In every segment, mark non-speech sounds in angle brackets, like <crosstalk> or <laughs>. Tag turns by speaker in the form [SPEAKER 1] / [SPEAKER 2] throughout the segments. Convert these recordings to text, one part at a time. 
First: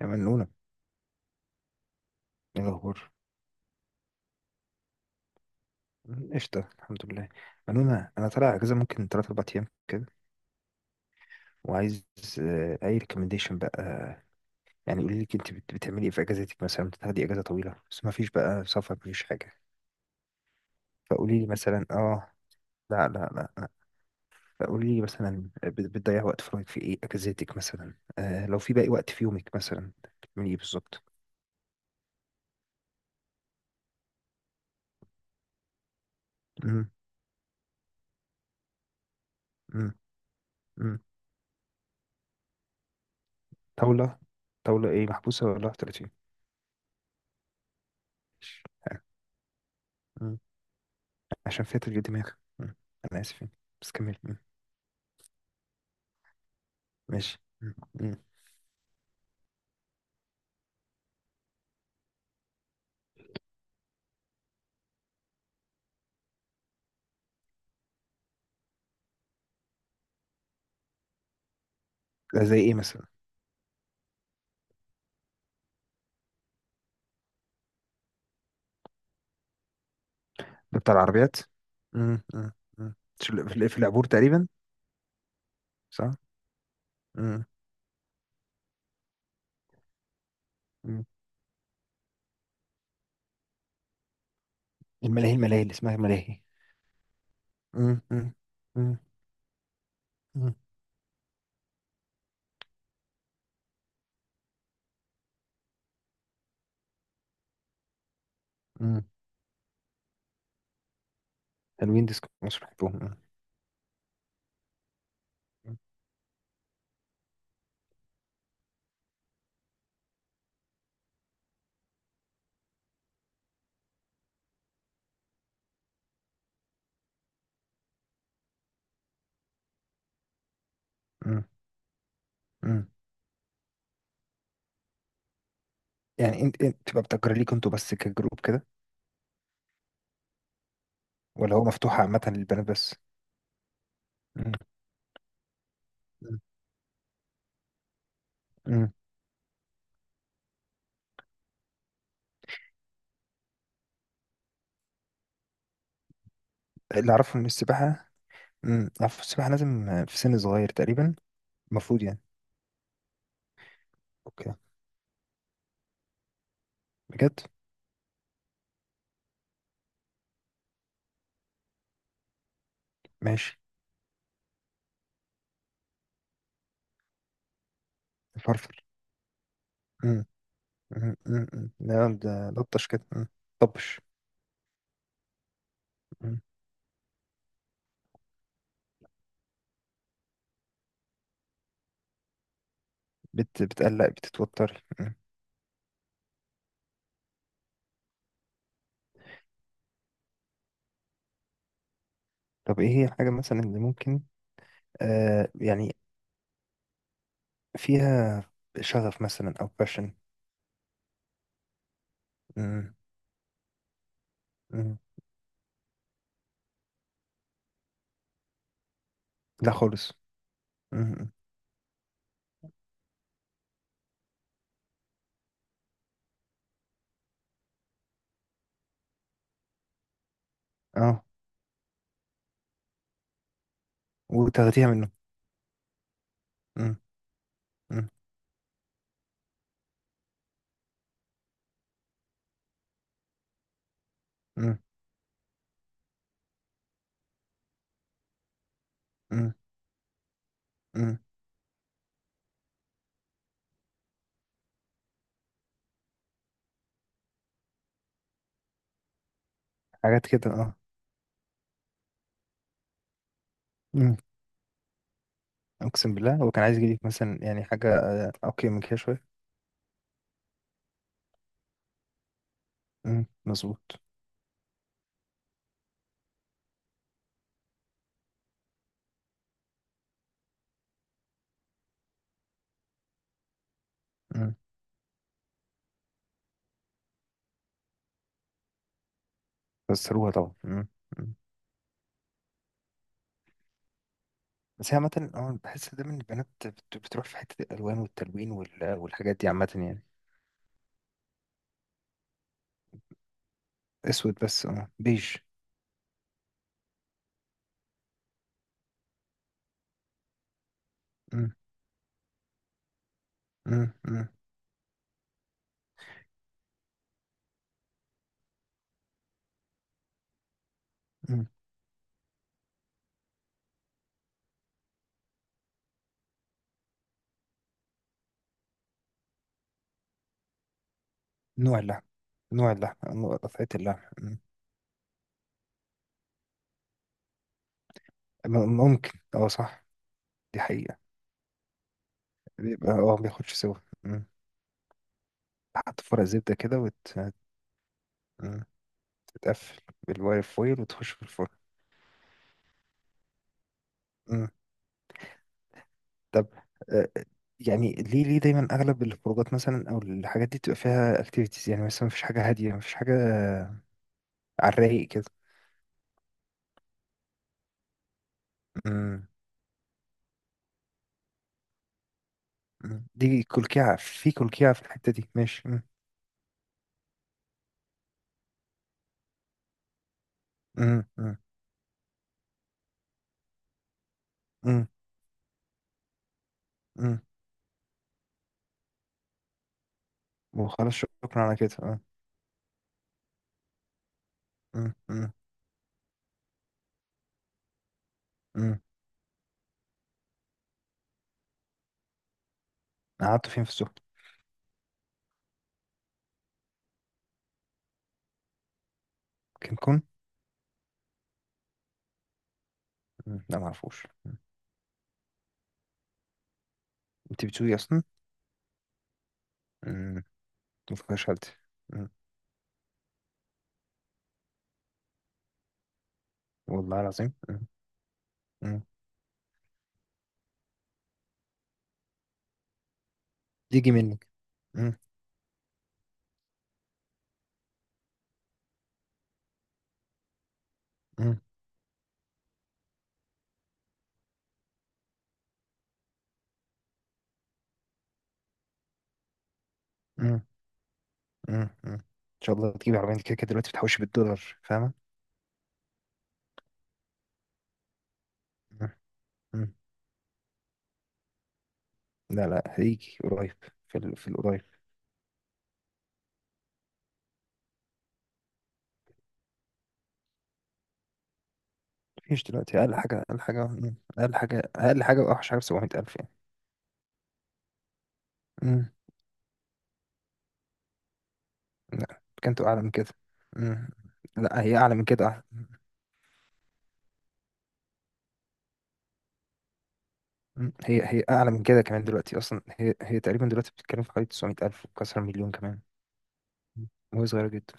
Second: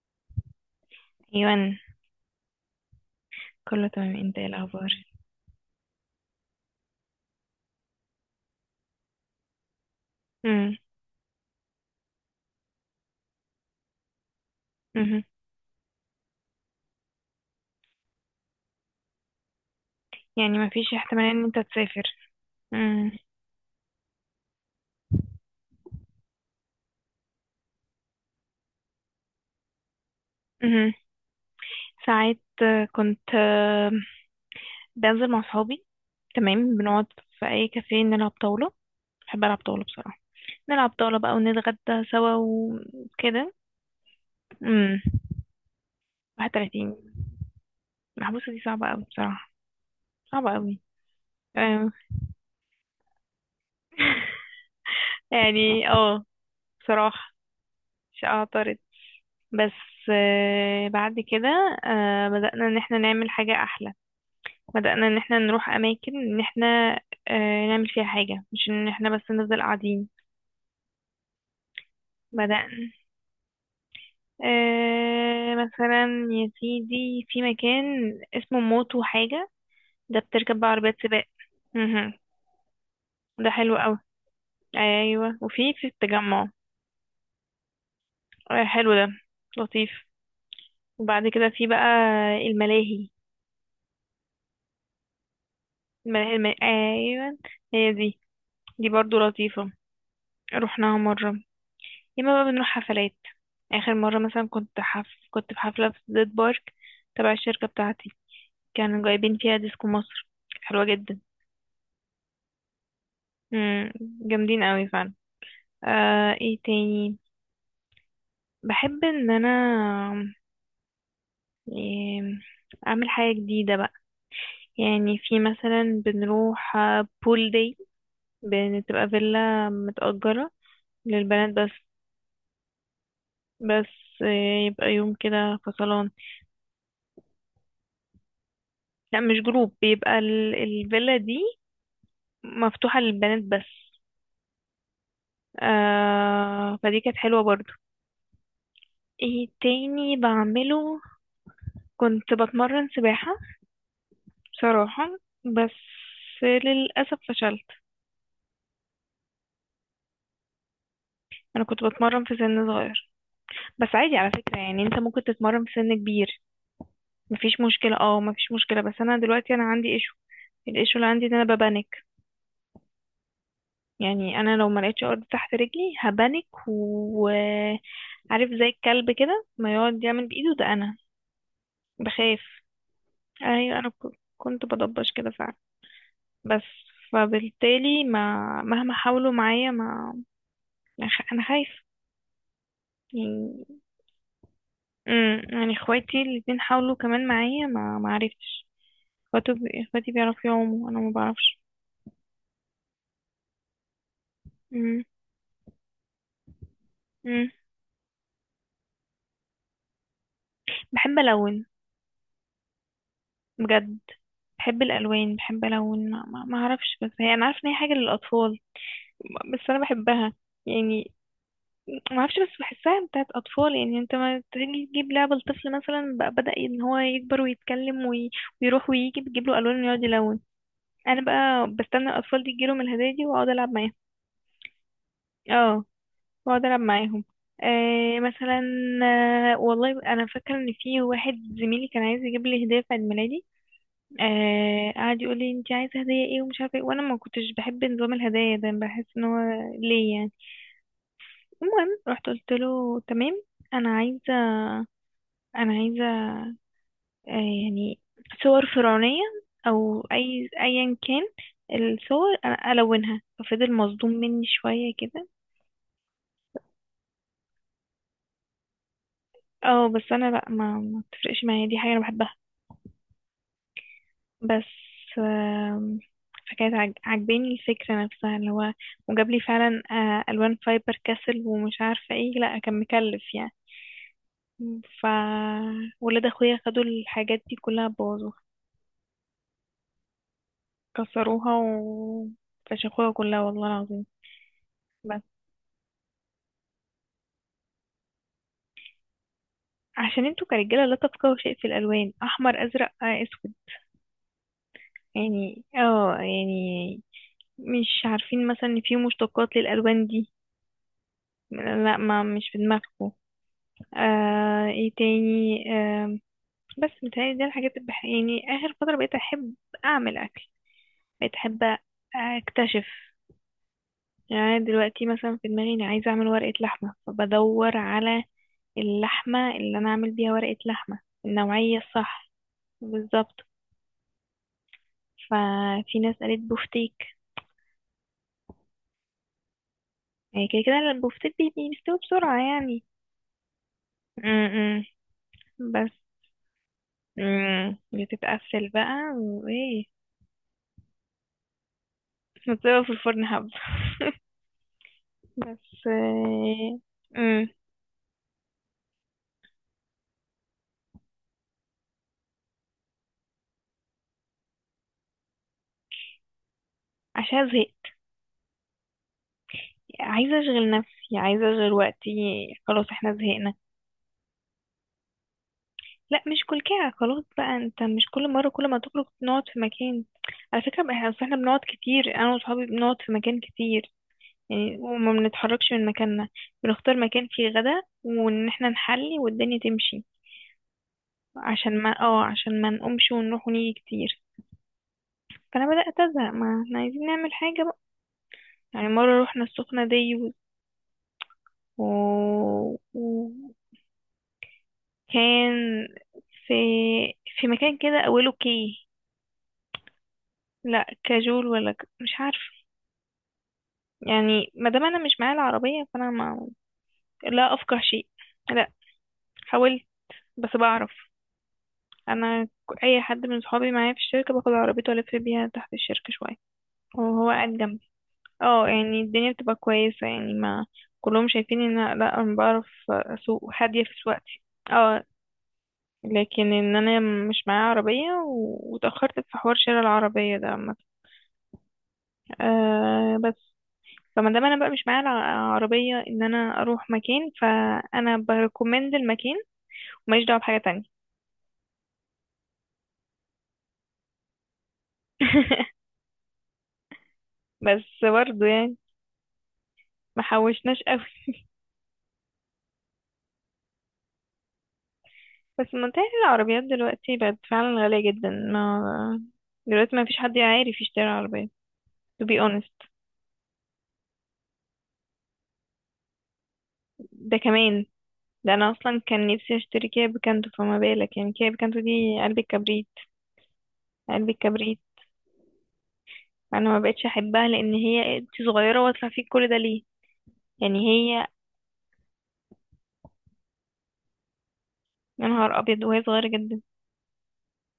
[SPEAKER 1] يا منونة.
[SPEAKER 2] ايوان.
[SPEAKER 1] ايه الأخبار؟
[SPEAKER 2] كله تمام، انت ايه الاخبار؟
[SPEAKER 1] قشطة، الحمد لله. منونة، أنا طالع أجازة ممكن تلات أربع أيام كده
[SPEAKER 2] امم.
[SPEAKER 1] وعايز أي ريكومنديشن بقى. يعني قولي
[SPEAKER 2] امم
[SPEAKER 1] لي أنت بتعملي إيه في أجازتك؟ مثلا بتاخدي أجازة طويلة بس ما فيش بقى سفر، مفيش حاجة.
[SPEAKER 2] يعني ما فيش احتمال
[SPEAKER 1] فقولي
[SPEAKER 2] ان
[SPEAKER 1] لي
[SPEAKER 2] انت
[SPEAKER 1] مثلا
[SPEAKER 2] تسافر؟
[SPEAKER 1] آه. لا
[SPEAKER 2] امم.
[SPEAKER 1] لا لا لا فقولي لي مثلا بتضيع وقت فراغك في إيه أجازتك؟ مثلا آه لو في باقي وقت في يومك مثلا، بتعملي إيه
[SPEAKER 2] امم
[SPEAKER 1] بالظبط؟
[SPEAKER 2] ساعات كنت بنزل مع صحابي، تمام،
[SPEAKER 1] مم،
[SPEAKER 2] بنقعد في اي كافيه، نلعب طاولة. بحب العب طاولة
[SPEAKER 1] مم،
[SPEAKER 2] بصراحة. نلعب
[SPEAKER 1] مم.
[SPEAKER 2] طاولة بقى ونتغدى سوا وكده.
[SPEAKER 1] طاولة. طاولة
[SPEAKER 2] امم.
[SPEAKER 1] إيه، محبوسة ولا
[SPEAKER 2] 31. المحبوسة دي صعبة
[SPEAKER 1] 30؟
[SPEAKER 2] قوي بصراحة. صعبة قوي.
[SPEAKER 1] عشان فيها
[SPEAKER 2] أيوة.
[SPEAKER 1] تشغيل دماغ. مم. انا اسف يعني. بس كمل.
[SPEAKER 2] <laughs> يعني اه بصراحة
[SPEAKER 1] ماشي.
[SPEAKER 2] مش اعترض. بس بعد كده بدأنا ان احنا نعمل حاجة احلى، بدأنا ان احنا نروح اماكن ان احنا نعمل فيها حاجة، مش ان احنا بس نفضل قاعدين.
[SPEAKER 1] ده زي
[SPEAKER 2] بدأنا.
[SPEAKER 1] ايه مثلا؟
[SPEAKER 2] مثلا يا سيدي في مكان اسمه موتو حاجة، ده بتركب بقى
[SPEAKER 1] ده بتاع
[SPEAKER 2] عربيات سباق.
[SPEAKER 1] العربيات.
[SPEAKER 2] مهم.
[SPEAKER 1] مم. مم. مم. في
[SPEAKER 2] ده حلو
[SPEAKER 1] في
[SPEAKER 2] قوي.
[SPEAKER 1] العبور تقريبا.
[SPEAKER 2] ايوه، وفي
[SPEAKER 1] صح.
[SPEAKER 2] التجمع.
[SPEAKER 1] مم.
[SPEAKER 2] حلو ده، لطيف.
[SPEAKER 1] مم.
[SPEAKER 2] وبعد كده في بقى الملاهي.
[SPEAKER 1] الملاهي، الملاهي اللي اسمها ملاهي.
[SPEAKER 2] ايوه، هي
[SPEAKER 1] مم.
[SPEAKER 2] دي.
[SPEAKER 1] مم.
[SPEAKER 2] دي
[SPEAKER 1] مم.
[SPEAKER 2] برضو لطيفة،
[SPEAKER 1] مم.
[SPEAKER 2] رحناها مرة. ياما بقى بنروح حفلات. آخر مرة مثلا كنت في حفلة في زيت بارك، تبع الشركة بتاعتي، كانوا
[SPEAKER 1] مم.
[SPEAKER 2] جايبين فيها ديسكو مصر، كانت حلوة جدا.
[SPEAKER 1] حلوين ديسكو مصر، بحبهم.
[SPEAKER 2] مم. جامدين قوي فعلا.
[SPEAKER 1] مم.
[SPEAKER 2] ايه تاني؟ بحب ان انا إيه... اعمل حاجة جديدة بقى. يعني في مثلا بنروح بول داي، بتبقى فيلا متأجرة
[SPEAKER 1] مم.
[SPEAKER 2] للبنات بس.
[SPEAKER 1] مم.
[SPEAKER 2] بس يبقى يوم كده فصلان.
[SPEAKER 1] يعني انت تبقى بتأجر ليكوا انتوا بس كجروب كده
[SPEAKER 2] لا مش جروب، بيبقى الفيلا دي
[SPEAKER 1] ولا هو مفتوح عامة للبنات بس؟
[SPEAKER 2] مفتوحة للبنات بس.
[SPEAKER 1] مم. مم.
[SPEAKER 2] آه فدي كانت حلوة برضو.
[SPEAKER 1] مم.
[SPEAKER 2] ايه تاني بعمله؟ كنت بتمرن سباحة بصراحة، بس
[SPEAKER 1] اللي
[SPEAKER 2] للأسف
[SPEAKER 1] اعرفه ان
[SPEAKER 2] فشلت.
[SPEAKER 1] السباحة، اعرف السباحة لازم في سن صغير تقريبا.
[SPEAKER 2] أنا كنت
[SPEAKER 1] المفروض يعني.
[SPEAKER 2] بتمرن في سن صغير، بس عادي على
[SPEAKER 1] اوكي،
[SPEAKER 2] فكرة، يعني أنت ممكن تتمرن في سن كبير،
[SPEAKER 1] بجد؟
[SPEAKER 2] مفيش مشكلة. اه مفيش مشكلة. بس أنا دلوقتي أنا عندي ايشو، الايشو اللي عندي إن أنا ببانك.
[SPEAKER 1] ماشي.
[SPEAKER 2] يعني انا لو ما لقيتش ارض تحت رجلي هبانك، وعارف زي
[SPEAKER 1] فرفر.
[SPEAKER 2] الكلب كده ما يقعد
[SPEAKER 1] مم.
[SPEAKER 2] يعمل بايده، ده انا
[SPEAKER 1] لا
[SPEAKER 2] بخاف.
[SPEAKER 1] ده لطش كده.
[SPEAKER 2] ايوه انا
[SPEAKER 1] طبش.
[SPEAKER 2] كنت بضبش كده فعلا.
[SPEAKER 1] مم.
[SPEAKER 2] بس فبالتالي ما مهما حاولوا معايا ما ما خ- انا خايف يعني.
[SPEAKER 1] بتقلق، بتتوتري.
[SPEAKER 2] يعني اخواتي الاتنين حاولوا كمان معايا، ما ما عرفتش. اخواتي، اخواتي بيعرفوا يعوموا، انا ما بعرفش.
[SPEAKER 1] طب ايه هي الحاجة مثلا اللي ممكن
[SPEAKER 2] امم.
[SPEAKER 1] يعني
[SPEAKER 2] امم.
[SPEAKER 1] فيها شغف مثلا او باشن؟
[SPEAKER 2] بحب الون بجد. بحب الالوان، بحب الون، ما اعرفش، بس هي انا عارفه ان هي حاجه للاطفال، بس
[SPEAKER 1] لا
[SPEAKER 2] انا
[SPEAKER 1] خالص.
[SPEAKER 2] بحبها يعني.
[SPEAKER 1] مم.
[SPEAKER 2] ما اعرفش، بس بحسها بتاعت اطفال، يعني انت ما تيجي تجيب لعبه لطفل مثلا بقى، بدا ان هو يكبر ويتكلم ويروح ويجي، بتجيب له الوان ويقعد يلون. انا
[SPEAKER 1] اه.
[SPEAKER 2] بقى بستنى الاطفال دي تجيلهم الهدايا دي واقعد العب معاهم.
[SPEAKER 1] وتاخديها منه.
[SPEAKER 2] اه واقعد العب
[SPEAKER 1] مم.
[SPEAKER 2] معاهم.
[SPEAKER 1] مم.
[SPEAKER 2] مثلا. آه والله انا فاكره ان في واحد زميلي كان عايز يجيب لي هديه في عيد ميلادي،
[SPEAKER 1] مم.
[SPEAKER 2] قعد يقول لي انت عايزه هديه ايه ومش عارفه ايه، وانا ما كنتش بحب نظام الهدايا ده، بحس ان هو
[SPEAKER 1] مم.
[SPEAKER 2] ليه يعني.
[SPEAKER 1] مم.
[SPEAKER 2] المهم رحت قلت له تمام، انا عايزه، انا عايزه آه يعني صور فرعونيه او
[SPEAKER 1] حاجات كده
[SPEAKER 2] اي
[SPEAKER 1] اه.
[SPEAKER 2] ايا كان. الصور انا الونها، ففضل مصدوم
[SPEAKER 1] مم.
[SPEAKER 2] مني شويه كده.
[SPEAKER 1] اقسم بالله هو كان عايز يجيلك مثلا يعني حاجة اوكي من كده شوية.
[SPEAKER 2] اه بس انا لا، ما بتفرقش معايا، دي حاجه انا بحبها.
[SPEAKER 1] مظبوط.
[SPEAKER 2] بس آم، فكانت عجباني الفكرة نفسها، اللي هو وجاب لي فعلا ألوان فايبر كاسل ومش عارفة ايه، لا كان مكلف يعني.
[SPEAKER 1] مم.
[SPEAKER 2] مم. ولاد اخويا خدوا الحاجات دي كلها، بوظوها،
[SPEAKER 1] بس روها طبعا.
[SPEAKER 2] كسروها و فشخوها كلها والله العظيم.
[SPEAKER 1] بس هي
[SPEAKER 2] بس
[SPEAKER 1] عامة أه بحس دايما إن البنات بتروح في حتة الألوان والتلوين والحاجات دي عامة يعني.
[SPEAKER 2] عشان انتوا كرجالة لا تفقهوا شيء في الألوان، أحمر أزرق أسود،
[SPEAKER 1] أسود بس، أه، بيج.
[SPEAKER 2] يعني اه يعني مش عارفين مثلا ان في مشتقات للألوان دي.
[SPEAKER 1] مم،
[SPEAKER 2] لا، ما مش في دماغكم.
[SPEAKER 1] مم، مم،
[SPEAKER 2] ايه تاني؟ بس متهيألي دي الحاجات اللي يعني آخر فترة بقيت أحب أعمل أكل، بقيت
[SPEAKER 1] مم.
[SPEAKER 2] أحب أكتشف. يعني أنا دلوقتي مثلا في دماغي أنا عايزة أعمل ورقة لحمة، فبدور على اللحمة اللي أنا أعمل بيها ورقة لحمة، النوعية
[SPEAKER 1] نوع اللحم.
[SPEAKER 2] الصح.
[SPEAKER 1] نوع اللحم نوع
[SPEAKER 2] بالظبط.
[SPEAKER 1] قطعة اللحم.
[SPEAKER 2] ففي ناس قالت بوفتيك.
[SPEAKER 1] ممكن، أه صح.
[SPEAKER 2] يعني
[SPEAKER 1] دي
[SPEAKER 2] كده كده
[SPEAKER 1] حقيقة.
[SPEAKER 2] البوفتيك بيستوي بسرعة يعني.
[SPEAKER 1] بيبقى أه بياخدش سوا.
[SPEAKER 2] م
[SPEAKER 1] مم.
[SPEAKER 2] -م. بس
[SPEAKER 1] تحط فرق زبدة كده وتتقفل
[SPEAKER 2] بتتقفل بقى وإيه،
[SPEAKER 1] بالواير فويل وتخش في الفرن.
[SPEAKER 2] بتسيبها في الفرن حبة <laughs>
[SPEAKER 1] مم.
[SPEAKER 2] بس
[SPEAKER 1] طب،
[SPEAKER 2] آه،
[SPEAKER 1] آه،
[SPEAKER 2] امم
[SPEAKER 1] يعني ليه، ليه دايما أغلب الخروجات مثلا أو الحاجات دي بتبقى فيها أكتيفيتيز؟ يعني مثلا مفيش حاجة هادية، مفيش حاجة على الرايق كده.
[SPEAKER 2] عشان زهقت،
[SPEAKER 1] مم.
[SPEAKER 2] عايزة اشغل نفسي، عايزة اشغل وقتي، خلاص احنا
[SPEAKER 1] دي
[SPEAKER 2] زهقنا.
[SPEAKER 1] كلكعة في كلكعة في الحتة دي. ماشي.
[SPEAKER 2] لا مش كل كده خلاص بقى، انت مش كل مرة كل ما تخرج نقعد في مكان. على فكرة بقى
[SPEAKER 1] مم.
[SPEAKER 2] احنا، أصل إحنا
[SPEAKER 1] مم.
[SPEAKER 2] بنقعد كتير، انا وصحابي بنقعد في مكان كتير يعني،
[SPEAKER 1] مم.
[SPEAKER 2] وما بنتحركش من مكاننا. بنختار
[SPEAKER 1] مم.
[SPEAKER 2] مكان فيه غدا وان احنا نحلي والدنيا تمشي.
[SPEAKER 1] وخلاص، شكرا على كده
[SPEAKER 2] عشان ما
[SPEAKER 1] اه.
[SPEAKER 2] اه عشان ما نقومش ونروح ونيجي كتير.
[SPEAKER 1] مم. مم.
[SPEAKER 2] فانا بدأت ازهق، ما احنا عايزين نعمل حاجة بقى.
[SPEAKER 1] مم.
[SPEAKER 2] يعني مرة روحنا السخنة دي،
[SPEAKER 1] قعدت
[SPEAKER 2] وكان
[SPEAKER 1] فين في السوق؟
[SPEAKER 2] في مكان كده أوله كي.
[SPEAKER 1] كين، كون.
[SPEAKER 2] لا كاجول ولا مش عارفة.
[SPEAKER 1] لا معرفوش.
[SPEAKER 2] يعني ما دام أنا مش معايا العربية فأنا ما...
[SPEAKER 1] انت
[SPEAKER 2] لا
[SPEAKER 1] بتسوقي
[SPEAKER 2] أفقه
[SPEAKER 1] اصلا؟
[SPEAKER 2] شيء. لا، حاولت
[SPEAKER 1] مم.
[SPEAKER 2] بس بعرف.
[SPEAKER 1] مفكرش حالتي. مم.
[SPEAKER 2] أنا أي حد من صحابي معايا في الشركة باخد عربيته، ألف بيها تحت الشركة شوية
[SPEAKER 1] والله
[SPEAKER 2] وهو
[SPEAKER 1] العظيم.
[SPEAKER 2] قاعد جنبي، اه
[SPEAKER 1] مم.
[SPEAKER 2] يعني الدنيا بتبقى كويسة يعني. ما كلهم شايفين ان لا انا بعرف اسوق، هادية في
[SPEAKER 1] تيجي منك.
[SPEAKER 2] سواقتي.
[SPEAKER 1] مم.
[SPEAKER 2] اه، لكن ان انا مش معايا عربية، واتأخرت في حوار شراء العربية ده عامة.
[SPEAKER 1] مم.
[SPEAKER 2] أه بس، فما دام انا بقى مش معايا عربية، ان انا اروح مكان، فانا بريكومند المكان وماليش دعوة
[SPEAKER 1] مم.
[SPEAKER 2] بحاجة تانية.
[SPEAKER 1] مم. مم. ان شاء الله تجيبي عربية، انت كده كده دلوقتي بتحوشي بالدولار، فاهمة.
[SPEAKER 2] <laughs> بس برضه يعني
[SPEAKER 1] مم. مم.
[SPEAKER 2] ما حوشناش قوي.
[SPEAKER 1] لا لا، هيجي قريب، في في القريب.
[SPEAKER 2] بس منتهي العربيات دلوقتي بقت فعلا غالية جدا، ما دلوقتي ما فيش حد عارف يشتري عربية. to be
[SPEAKER 1] مفيش دلوقتي،
[SPEAKER 2] honest.
[SPEAKER 1] اقل حاجه، اقل حاجه، اقل حاجه، اقل حاجه، واوحش حاجه ب 700,000 يعني.
[SPEAKER 2] ده كمان. ده انا
[SPEAKER 1] مم.
[SPEAKER 2] اصلا كان نفسي اشتري كيا بيكانتو، فما بالك يعني كيا بيكانتو
[SPEAKER 1] لا
[SPEAKER 2] دي قلب
[SPEAKER 1] كانت اعلى
[SPEAKER 2] الكبريت.
[SPEAKER 1] من كده. مم.
[SPEAKER 2] قلب
[SPEAKER 1] لا هي
[SPEAKER 2] الكبريت.
[SPEAKER 1] اعلى من كده، أعلى.
[SPEAKER 2] انا ما بقتش احبها، لان هي انت صغيره واطلع فيك كل ده ليه؟ يعني
[SPEAKER 1] هي
[SPEAKER 2] هي
[SPEAKER 1] اعلى من كده كمان، دلوقتي اصلا هي تقريبا دلوقتي بتتكلم في حوالي 900,000 وكسر
[SPEAKER 2] يا
[SPEAKER 1] مليون
[SPEAKER 2] نهار
[SPEAKER 1] كمان.
[SPEAKER 2] ابيض وهي صغيره جدا.
[SPEAKER 1] مم. وهي صغيره جدا.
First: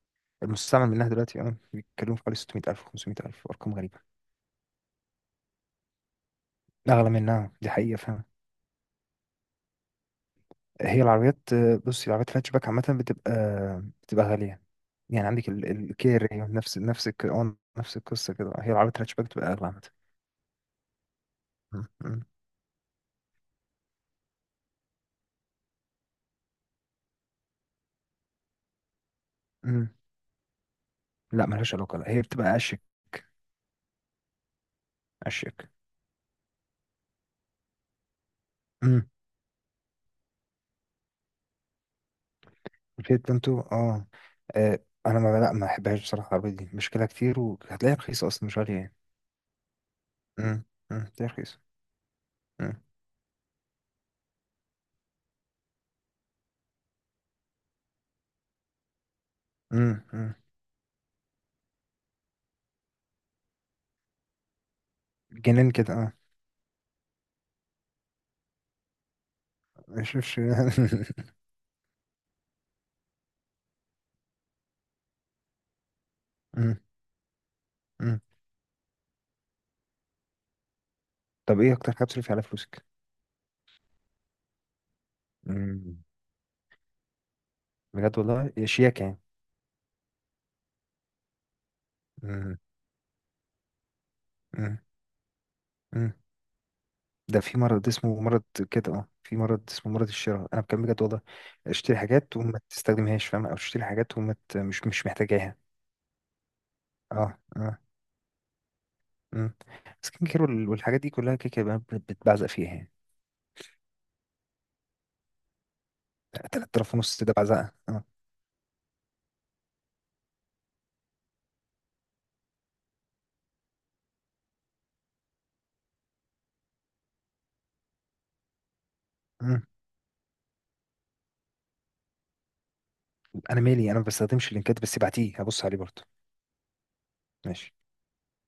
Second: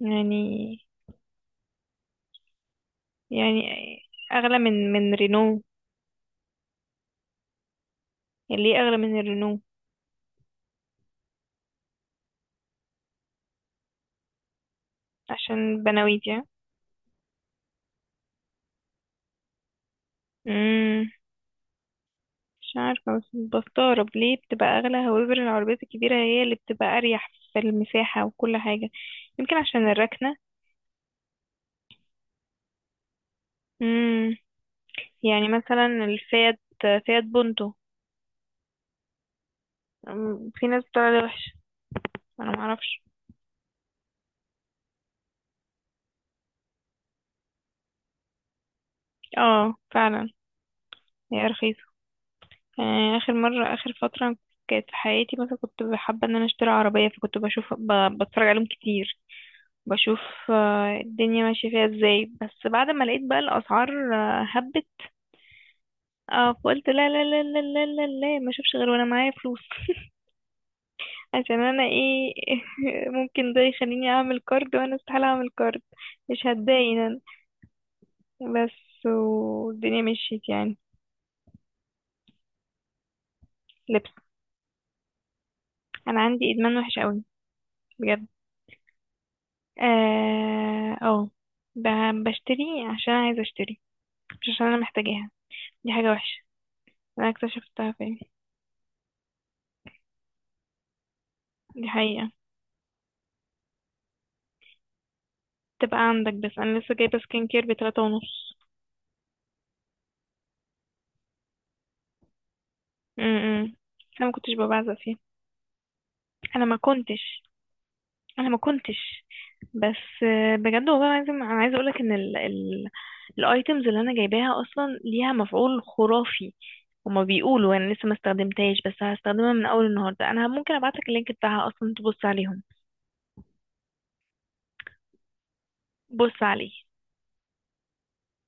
[SPEAKER 2] يعني،
[SPEAKER 1] فالمستعمل منها دلوقتي اه بيتكلموا في حوالي 600,000، 500,000،
[SPEAKER 2] يعني
[SPEAKER 1] ارقام غريبه.
[SPEAKER 2] اغلى من رينو.
[SPEAKER 1] اغلى منها، دي حقيقه.
[SPEAKER 2] يعني ليه اغلى من الرينو؟
[SPEAKER 1] هي العربيات، بصي، العربيات الهاتشباك عامة بتبقى بتبقى غالية. يعني عندك
[SPEAKER 2] عشان بناويت
[SPEAKER 1] الكير، هي
[SPEAKER 2] يعني.
[SPEAKER 1] نفس نفس القصة كده. هي العربيات الهاتشباك بتبقى أغلى عامة.
[SPEAKER 2] امم.
[SPEAKER 1] مم، مم،
[SPEAKER 2] مش عارفه، بس بستغرب ليه بتبقى اغلى، هوايبر العربيات الكبيره هي اللي بتبقى اريح في المساحه وكل حاجه. يمكن عشان
[SPEAKER 1] مم.
[SPEAKER 2] الركنه.
[SPEAKER 1] لا ملهاش علاقة، لا هي بتبقى أشيك.
[SPEAKER 2] امم. يعني
[SPEAKER 1] أشيك.
[SPEAKER 2] مثلا الفيات، فيات بونتو.
[SPEAKER 1] مم.
[SPEAKER 2] أمم، في ناس بتقول عليها وحش، انا معرفش.
[SPEAKER 1] الفيت بنتو، اه، آه، أنا ما بحبهاش بصراحة. العربية دي مشكلة كتير وهتلاقيها رخيصة أصلا، مش غالية يعني.
[SPEAKER 2] اه فعلا.
[SPEAKER 1] مم، هتلاقيها
[SPEAKER 2] هي
[SPEAKER 1] رخيصة.
[SPEAKER 2] رخيصه
[SPEAKER 1] مم،
[SPEAKER 2] يعني. اخر مره، اخر فتره كانت في حياتي، مثلا كنت حابه ان انا اشتري عربيه، فكنت بشوف بتفرج عليهم كتير،
[SPEAKER 1] مم،
[SPEAKER 2] بشوف
[SPEAKER 1] مم.
[SPEAKER 2] الدنيا ماشيه فيها ازاي. بس بعد ما لقيت بقى الاسعار هبت،
[SPEAKER 1] جنان كده اه.
[SPEAKER 2] اه فقلت لا لا لا لا لا لا لا ما اشوفش غير وانا معايا فلوس.
[SPEAKER 1] ما يشوفش
[SPEAKER 2] <laughs>
[SPEAKER 1] <laughs>
[SPEAKER 2] عشان انا ايه <laughs> ممكن ده يخليني اعمل كارد، وانا استحاله اعمل كارد، مش
[SPEAKER 1] مم،
[SPEAKER 2] هتضايق انا.
[SPEAKER 1] مم.
[SPEAKER 2] بس والدنيا مشيت يعني.
[SPEAKER 1] طب ايه أكتر حاجة بتصرفي على فلوسك؟
[SPEAKER 2] لبس.
[SPEAKER 1] مم.
[SPEAKER 2] انا عندي ادمان وحش قوي.
[SPEAKER 1] بجد
[SPEAKER 2] بجد.
[SPEAKER 1] والله، يا شياكة يعني.
[SPEAKER 2] اه أو
[SPEAKER 1] مم.
[SPEAKER 2] بشتري عشان عايزة اشتري، مش عشان انا
[SPEAKER 1] مم.
[SPEAKER 2] محتاجاها، دي حاجة
[SPEAKER 1] مم.
[SPEAKER 2] وحشة. انا
[SPEAKER 1] ده في مرض
[SPEAKER 2] اكتشفتها فين؟
[SPEAKER 1] اسمه مرض كده اه، في مرض اسمه مرض الشراء، انا بكلم بجد والله.
[SPEAKER 2] دي
[SPEAKER 1] اشتري
[SPEAKER 2] حقيقة،
[SPEAKER 1] حاجات وما تستخدمهاش، فاهم، او تشتري حاجات وما ت- مش مش محتاجاها.
[SPEAKER 2] تبقى عندك. بس انا لسه جايبة
[SPEAKER 1] اه
[SPEAKER 2] سكين كير
[SPEAKER 1] اه.
[SPEAKER 2] بتلاتة ونص.
[SPEAKER 1] امم. سكين كير والحاجات دي كلها كده كده بقى بتبعزق فيها يعني.
[SPEAKER 2] امم. انا ما كنتش ببعزق فيه. انا ما
[SPEAKER 1] 3,000 ونص ده
[SPEAKER 2] كنتش
[SPEAKER 1] بعزقه اه.
[SPEAKER 2] انا ما كنتش. بس بجد والله العظيم انا عايزه اقولك ان ال الايتمز اللي انا جايباها اصلا ليها مفعول خرافي. هما بيقولوا، انا لسه ما استخدمتهاش، بس هستخدمها
[SPEAKER 1] مم.
[SPEAKER 2] من اول النهارده. انا ممكن ابعتلك اللينك بتاعها اصلا تبص عليهم،
[SPEAKER 1] انا مالي، انا ما بستخدمش اللينكات، بس ابعتيه هبص عليه برضه.
[SPEAKER 2] بص عليه.
[SPEAKER 1] ماشي.